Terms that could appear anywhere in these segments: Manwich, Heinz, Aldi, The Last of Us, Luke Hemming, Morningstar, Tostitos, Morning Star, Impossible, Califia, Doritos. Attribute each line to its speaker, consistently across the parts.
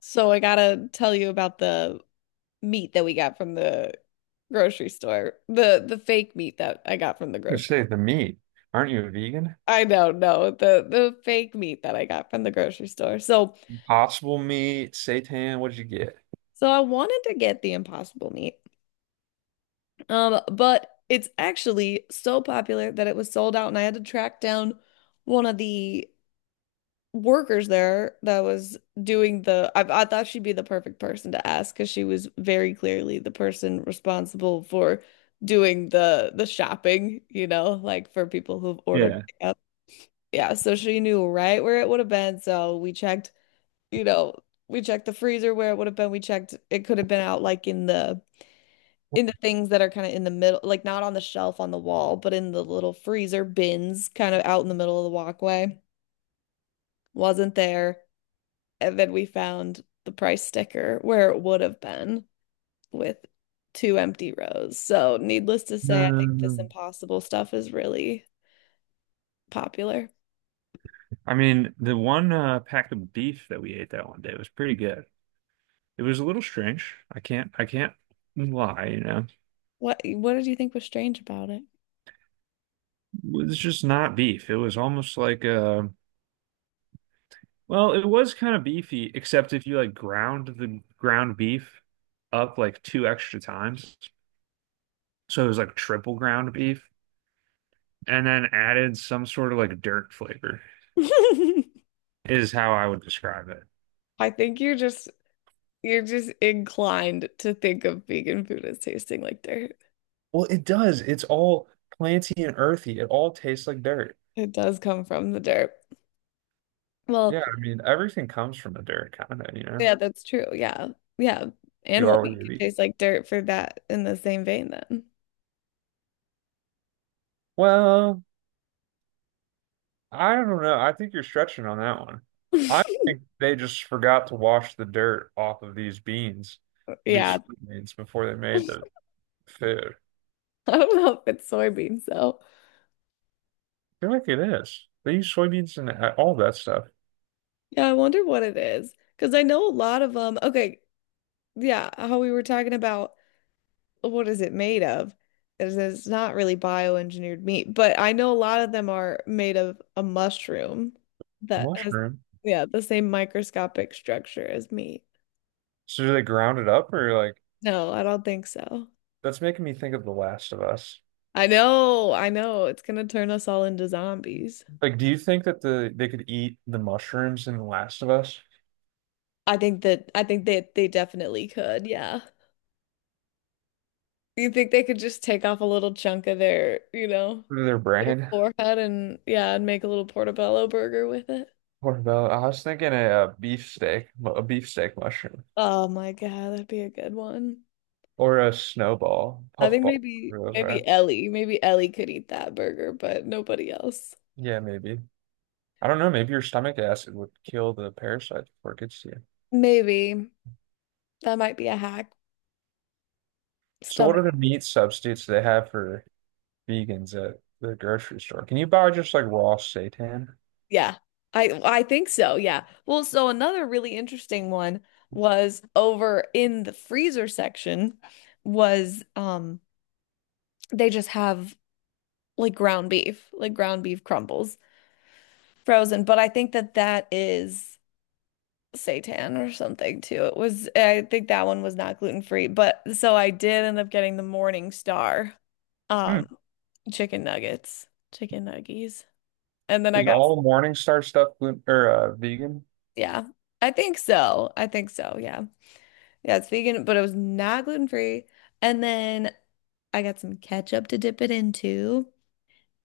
Speaker 1: So I gotta tell you about the meat that we got from the grocery store. The fake meat that I got from the
Speaker 2: You
Speaker 1: grocery.
Speaker 2: say the meat. Aren't you a vegan?
Speaker 1: I don't know, no, the fake meat that I got from the grocery store. So
Speaker 2: Impossible meat, seitan, what did you get?
Speaker 1: so I wanted to get the impossible meat. But it's actually so popular that it was sold out and I had to track down one of the workers there that was doing the I thought she'd be the perfect person to ask because she was very clearly the person responsible for doing the shopping, like for people who've ordered
Speaker 2: Yeah.
Speaker 1: pickup. Yeah, so she knew right where it would have been. So we checked, you know, we checked the freezer where it would have been. We checked it could have been out like in the things that are kind of in the middle, like not on the shelf on the wall, but in the little freezer bins kind of out in the middle of the walkway. Wasn't there. And then we found the price sticker where it would have been with two empty rows. So, needless to say, I think this
Speaker 2: Um,
Speaker 1: impossible stuff is really popular.
Speaker 2: I mean, the one pack of beef that we ate that one day was pretty good. It was a little strange. I can't lie, you know.
Speaker 1: What did you think was strange about it?
Speaker 2: It was just not beef. It was almost like well, it was kind of beefy, except if you like ground the ground beef up like two extra times. So it was like triple ground beef and then added some sort of like dirt flavor. is how I would describe it.
Speaker 1: I think you're just inclined to think of vegan food as tasting like dirt.
Speaker 2: Well, it does. It's all planty and earthy. It all tastes like dirt.
Speaker 1: It does come from the dirt. Well,
Speaker 2: Yeah, I mean, everything comes from the dirt, kind of, you know.
Speaker 1: yeah, that's true. Yeah. Yeah.
Speaker 2: You
Speaker 1: Animal
Speaker 2: are what
Speaker 1: meat
Speaker 2: you
Speaker 1: can
Speaker 2: eat.
Speaker 1: taste like dirt for that in the same vein then.
Speaker 2: Well, I don't know. I think you're stretching on that one. I think they just forgot to wash the dirt off of these beans, these
Speaker 1: Yeah.
Speaker 2: soybeans, before they made
Speaker 1: I
Speaker 2: the food.
Speaker 1: don't know if it's soybeans though.
Speaker 2: I feel like it is. They use soybeans and all that stuff.
Speaker 1: Yeah, I wonder what it is. Because I know a lot of them. Okay, yeah, how we were talking about what is it made of? It's not really bioengineered meat, but I know a lot of them are made of a mushroom that has,
Speaker 2: Mushroom.
Speaker 1: yeah, the same microscopic structure as meat.
Speaker 2: So do they ground it up or like
Speaker 1: No, I don't think so.
Speaker 2: that's making me think of The Last of Us.
Speaker 1: I know, I know. It's gonna turn us all into zombies.
Speaker 2: Like, do you think that they could eat the mushrooms in The Last of Us
Speaker 1: I think that they definitely could, yeah. You think they could just take off a little chunk of their, you know,
Speaker 2: through their
Speaker 1: your
Speaker 2: brain?
Speaker 1: forehead and yeah, and make a little portobello burger with it?
Speaker 2: What about? I was thinking a beef steak mushroom,
Speaker 1: Oh my God, that'd be a good one.
Speaker 2: or a snowball,
Speaker 1: I think
Speaker 2: puffball.
Speaker 1: maybe
Speaker 2: whatever Those
Speaker 1: maybe
Speaker 2: are.
Speaker 1: Ellie, maybe Ellie could eat that burger, but nobody else.
Speaker 2: Yeah, maybe. I don't know. Maybe your stomach acid would kill the parasite before it gets to you.
Speaker 1: Maybe that might be a hack.
Speaker 2: So, what
Speaker 1: Stomach.
Speaker 2: other meat substitutes do they have for vegans at the grocery store? Can you buy just like raw seitan?
Speaker 1: Yeah. I think so. Yeah. Well, so another really interesting one was over in the freezer section was they just have like ground beef crumbles frozen. But I think that that is seitan or something too. It was, I think that one was not gluten free. But so I did end up getting the Morning Star,
Speaker 2: Hmm.
Speaker 1: um, chicken nuggets, chicken nuggies. And then I
Speaker 2: Is
Speaker 1: got,
Speaker 2: all Morningstar stuff gluten or vegan?
Speaker 1: yeah, I think so. I think so. Yeah. Yeah. It's vegan, but it was not gluten free. And then I got some ketchup to dip it into.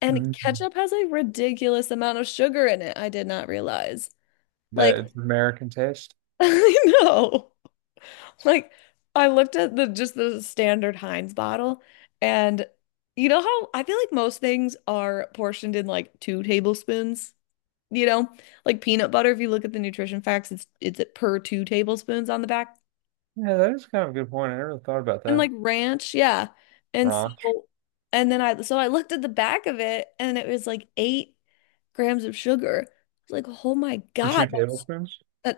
Speaker 1: And
Speaker 2: Mm.
Speaker 1: ketchup has a ridiculous amount of sugar in it. I did not realize.
Speaker 2: That
Speaker 1: Like,
Speaker 2: it's American taste.
Speaker 1: I know. Like I looked at the just the standard Heinz bottle and you know how I feel like most things are portioned in like 2 tablespoons, you know? Like peanut butter, if you look at the nutrition facts, it's at per 2 tablespoons on the back.
Speaker 2: Yeah, that is kind of a good point. I never thought about
Speaker 1: And like
Speaker 2: that.
Speaker 1: ranch, yeah. And
Speaker 2: Wrong.
Speaker 1: so and then I so I looked at the back of it and it was like 8 grams of sugar. I was like, oh my
Speaker 2: For
Speaker 1: God,
Speaker 2: two
Speaker 1: that's
Speaker 2: tablespoons?
Speaker 1: Uh,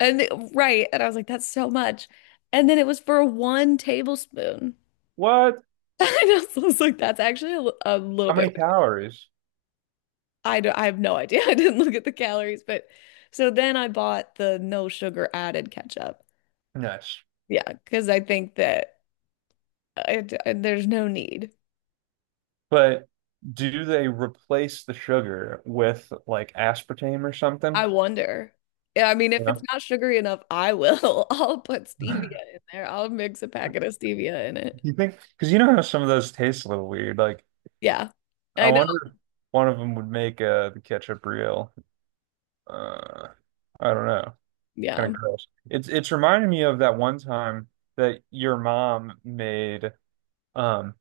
Speaker 1: right. And I was like, that's so much. And then it was for 1 tablespoon.
Speaker 2: What?
Speaker 1: And I was like, that's actually a little
Speaker 2: How
Speaker 1: bit
Speaker 2: many
Speaker 1: ridiculous.
Speaker 2: calories?
Speaker 1: I don't, I have no idea. I didn't look at the calories, but so then I bought the no sugar added ketchup.
Speaker 2: Nuts.
Speaker 1: Yeah, because I think that there's no need.
Speaker 2: But do they replace the sugar with like aspartame or something?
Speaker 1: I wonder. Yeah, I mean,
Speaker 2: You
Speaker 1: if it's
Speaker 2: know?
Speaker 1: not sugary enough, I will. I'll put stevia in there. I'll mix a packet of stevia in it.
Speaker 2: You think? Because you know how some of those taste a little weird. Like,
Speaker 1: Yeah,
Speaker 2: I
Speaker 1: I know.
Speaker 2: wonder if one of them would make the ketchup real. Uh, I don't know. Kind
Speaker 1: Yeah.
Speaker 2: of gross. It's reminding me of that one time that your mom made. Um,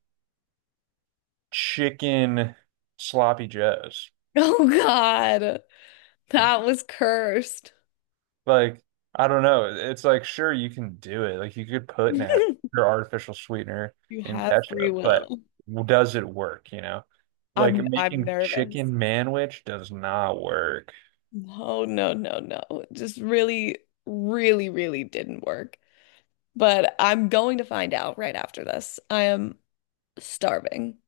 Speaker 2: chicken sloppy joes.
Speaker 1: Oh God. That was cursed.
Speaker 2: Like, I don't know. It's like, sure, you can do it. Like, you could put nat your artificial sweetener
Speaker 1: You
Speaker 2: in
Speaker 1: have free
Speaker 2: ketchup, but
Speaker 1: will.
Speaker 2: does it work, you know? Like,
Speaker 1: I'm
Speaker 2: making
Speaker 1: nervous.
Speaker 2: chicken manwich does not work.
Speaker 1: No, no, no, no. It just really, really, really didn't work. But I'm going to find out right after this. I am starving.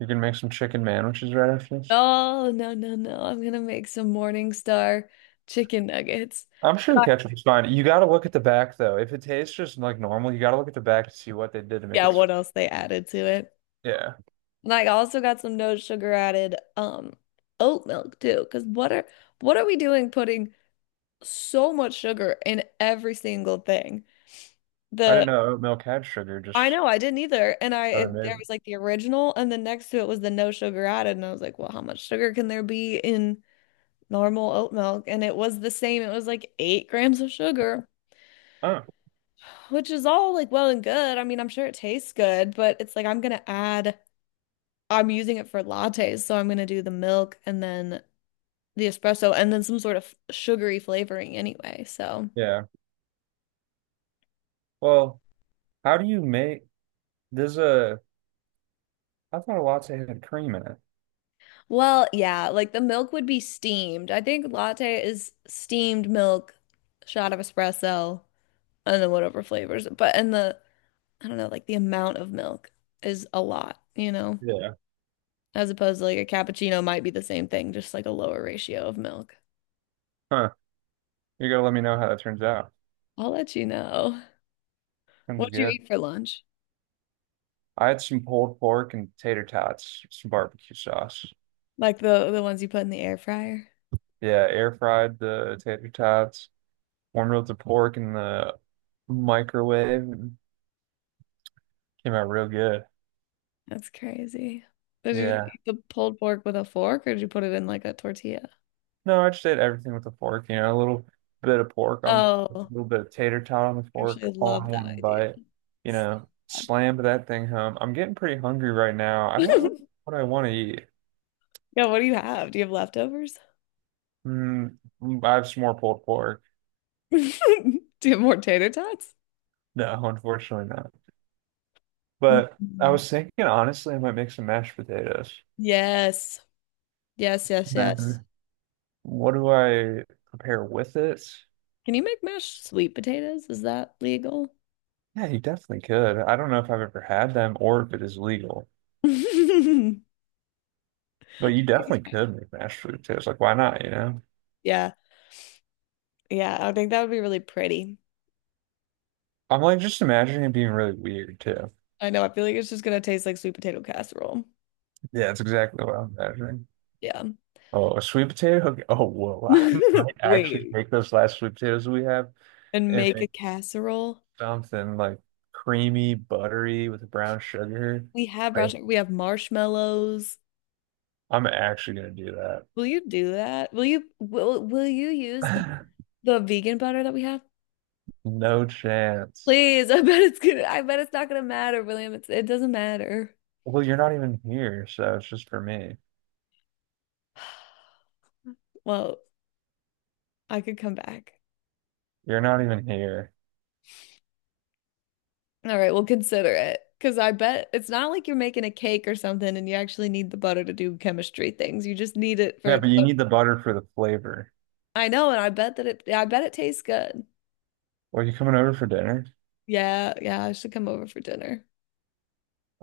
Speaker 2: You can make some chicken manwiches right after this.
Speaker 1: Oh, no, no, no. I'm gonna make some Morningstar chicken nuggets.
Speaker 2: I'm sure the
Speaker 1: And I-
Speaker 2: ketchup is fine. You got to look at the back, though. If it tastes just like normal, you got to look at the back to see what they did to make
Speaker 1: Yeah,
Speaker 2: it.
Speaker 1: what else they added to it?
Speaker 2: Yeah.
Speaker 1: And I also got some no sugar added oat milk too. Because what are we doing putting so much sugar in every single thing.
Speaker 2: I
Speaker 1: The
Speaker 2: didn't know oat milk had sugar,
Speaker 1: I
Speaker 2: just
Speaker 1: know I didn't either, and
Speaker 2: how they made
Speaker 1: there
Speaker 2: it.
Speaker 1: was like the original, and then next to it was the no sugar added, and I was like, well, how much sugar can there be in normal oat milk? And it was the same. It was like 8 grams of sugar,
Speaker 2: Oh,
Speaker 1: which is all like well and good. I mean, I'm sure it tastes good, but it's like I'm gonna add. I'm using it for lattes, so I'm gonna do the milk and then the espresso and then some sort of sugary flavoring anyway. So.
Speaker 2: yeah. Well, how do you make? There's a, I thought a latte had cream in it.
Speaker 1: Well, yeah, like the milk would be steamed. I think latte is steamed milk, shot of espresso, and then whatever flavors. But and the I don't know, like the amount of milk is a lot, you know,
Speaker 2: Yeah.
Speaker 1: as opposed to like a cappuccino might be the same thing, just like a lower ratio of milk.
Speaker 2: Huh. You gotta let me know how that turns out.
Speaker 1: I'll let you know.
Speaker 2: Sounds
Speaker 1: What'd you
Speaker 2: good.
Speaker 1: eat for lunch?
Speaker 2: I had some pulled pork and tater tots, some barbecue sauce.
Speaker 1: Like the ones you put in the air fryer?
Speaker 2: Yeah, air fried the tater tots, warmed up the pork in the microwave, and came out real good.
Speaker 1: That's crazy. Did you just
Speaker 2: Yeah.
Speaker 1: eat the pulled pork with a fork, or did you put it in like a tortilla?
Speaker 2: No, I just ate everything with a fork, you know, a little bit of pork on, a
Speaker 1: Oh,
Speaker 2: little bit of tater tot on the
Speaker 1: I actually
Speaker 2: fork, all in
Speaker 1: love that
Speaker 2: one
Speaker 1: idea.
Speaker 2: bite. You know, slammed that thing home. I'm getting pretty hungry right now. I don't really know what I want to eat.
Speaker 1: Yeah, what do you have? Do you have leftovers?
Speaker 2: Mm, I have some more pulled pork.
Speaker 1: Do you have more tater tots?
Speaker 2: No, unfortunately not. But I
Speaker 1: Mhm.
Speaker 2: was thinking, honestly, I might make some mashed potatoes.
Speaker 1: Yes. Yes, yes, yes.
Speaker 2: Then what do I prepare with it?
Speaker 1: Can you make mashed sweet potatoes? Is that legal?
Speaker 2: Yeah, you definitely could. I don't know if I've ever had them or if it is legal, but you definitely could make mashed potatoes. Like, why not, you know?
Speaker 1: Yeah. Yeah, I think that would be really pretty.
Speaker 2: I'm like just imagining it being really weird too.
Speaker 1: I know. I feel like it's just gonna taste like sweet potato casserole.
Speaker 2: Yeah, that's exactly what I'm imagining.
Speaker 1: Yeah.
Speaker 2: Oh, a sweet potato? Okay. Oh, whoa. I might actually
Speaker 1: Wait.
Speaker 2: make those last sweet potatoes we have.
Speaker 1: And
Speaker 2: And
Speaker 1: make
Speaker 2: make.
Speaker 1: a casserole.
Speaker 2: Something like creamy, buttery with brown sugar.
Speaker 1: We have brown
Speaker 2: Like,
Speaker 1: sugar. We have marshmallows.
Speaker 2: I'm actually gonna do
Speaker 1: Will you do that? Will you will you use
Speaker 2: that.
Speaker 1: the vegan butter that we have?
Speaker 2: No chance.
Speaker 1: Please, I bet it's gonna, I bet it's not gonna matter, William. It's, it doesn't matter.
Speaker 2: Well, you're not even here, so it's just for me.
Speaker 1: Well, I could come back.
Speaker 2: You're not even here.
Speaker 1: All right, we'll consider it. Because I bet it's not like you're making a cake or something and you actually need the butter to do chemistry things. You just need it
Speaker 2: Yeah,
Speaker 1: for the,
Speaker 2: but you need the butter for the flavor.
Speaker 1: I know, and I bet that it, I bet it tastes good.
Speaker 2: Well, you coming over for dinner?
Speaker 1: Yeah, yeah, I should come over for dinner.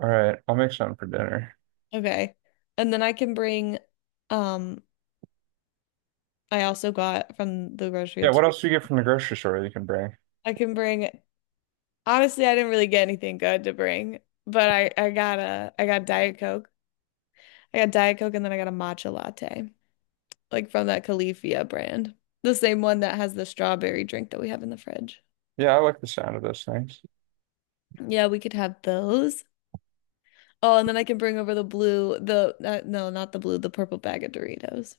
Speaker 2: All right, I'll make something for dinner.
Speaker 1: Okay. And then I can bring, um, I also got from the grocery,
Speaker 2: Yeah,
Speaker 1: too.
Speaker 2: what else do you get from the grocery store that you can bring?
Speaker 1: I can bring Honestly, I didn't really get anything good to bring, but I got a I got Diet Coke. I got Diet Coke and then I got a matcha latte, like from that Califia brand. The same one that has the strawberry drink that we have in the fridge.
Speaker 2: Yeah, I like the sound of those things.
Speaker 1: Yeah, we could have those. Oh, and then I can bring over the blue, the no, not the blue, the purple bag of Doritos.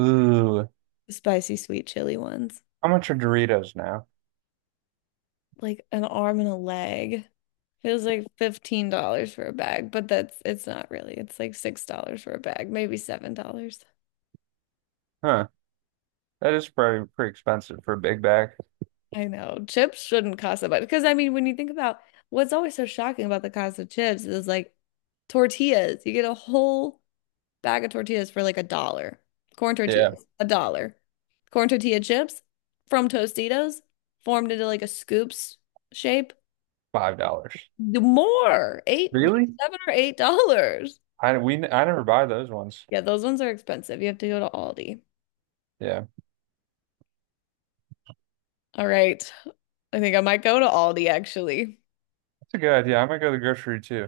Speaker 2: Ooh,
Speaker 1: The spicy sweet chili ones.
Speaker 2: how much are Doritos now?
Speaker 1: Like an arm and a leg. It was like $15 for a bag, but that's it's not really. It's like $6 for a bag, maybe $7.
Speaker 2: Huh, that is probably pretty expensive for a big bag.
Speaker 1: I know chips shouldn't cost that much because I mean, when you think about what's always so shocking about the cost of chips is like tortillas. You get a whole bag of tortillas for like a dollar. Corn
Speaker 2: Yeah,
Speaker 1: tortillas, a dollar. Corn tortilla chips from Tostitos formed into like a scoops shape.
Speaker 2: $5.
Speaker 1: The More, eight, like
Speaker 2: Really?
Speaker 1: $7 or $8.
Speaker 2: I never buy those ones.
Speaker 1: Yeah, those ones are expensive. You have to go to Aldi.
Speaker 2: Yeah,
Speaker 1: All right. I think I might go to Aldi actually.
Speaker 2: that's a good idea. I'm gonna go to the grocery too.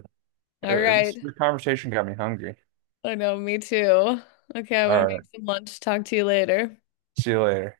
Speaker 1: All
Speaker 2: It,
Speaker 1: right.
Speaker 2: it's, the conversation got me hungry.
Speaker 1: I know, me too. Okay,
Speaker 2: All
Speaker 1: I'm gonna make
Speaker 2: right,
Speaker 1: some lunch. Talk to you later.
Speaker 2: see you later.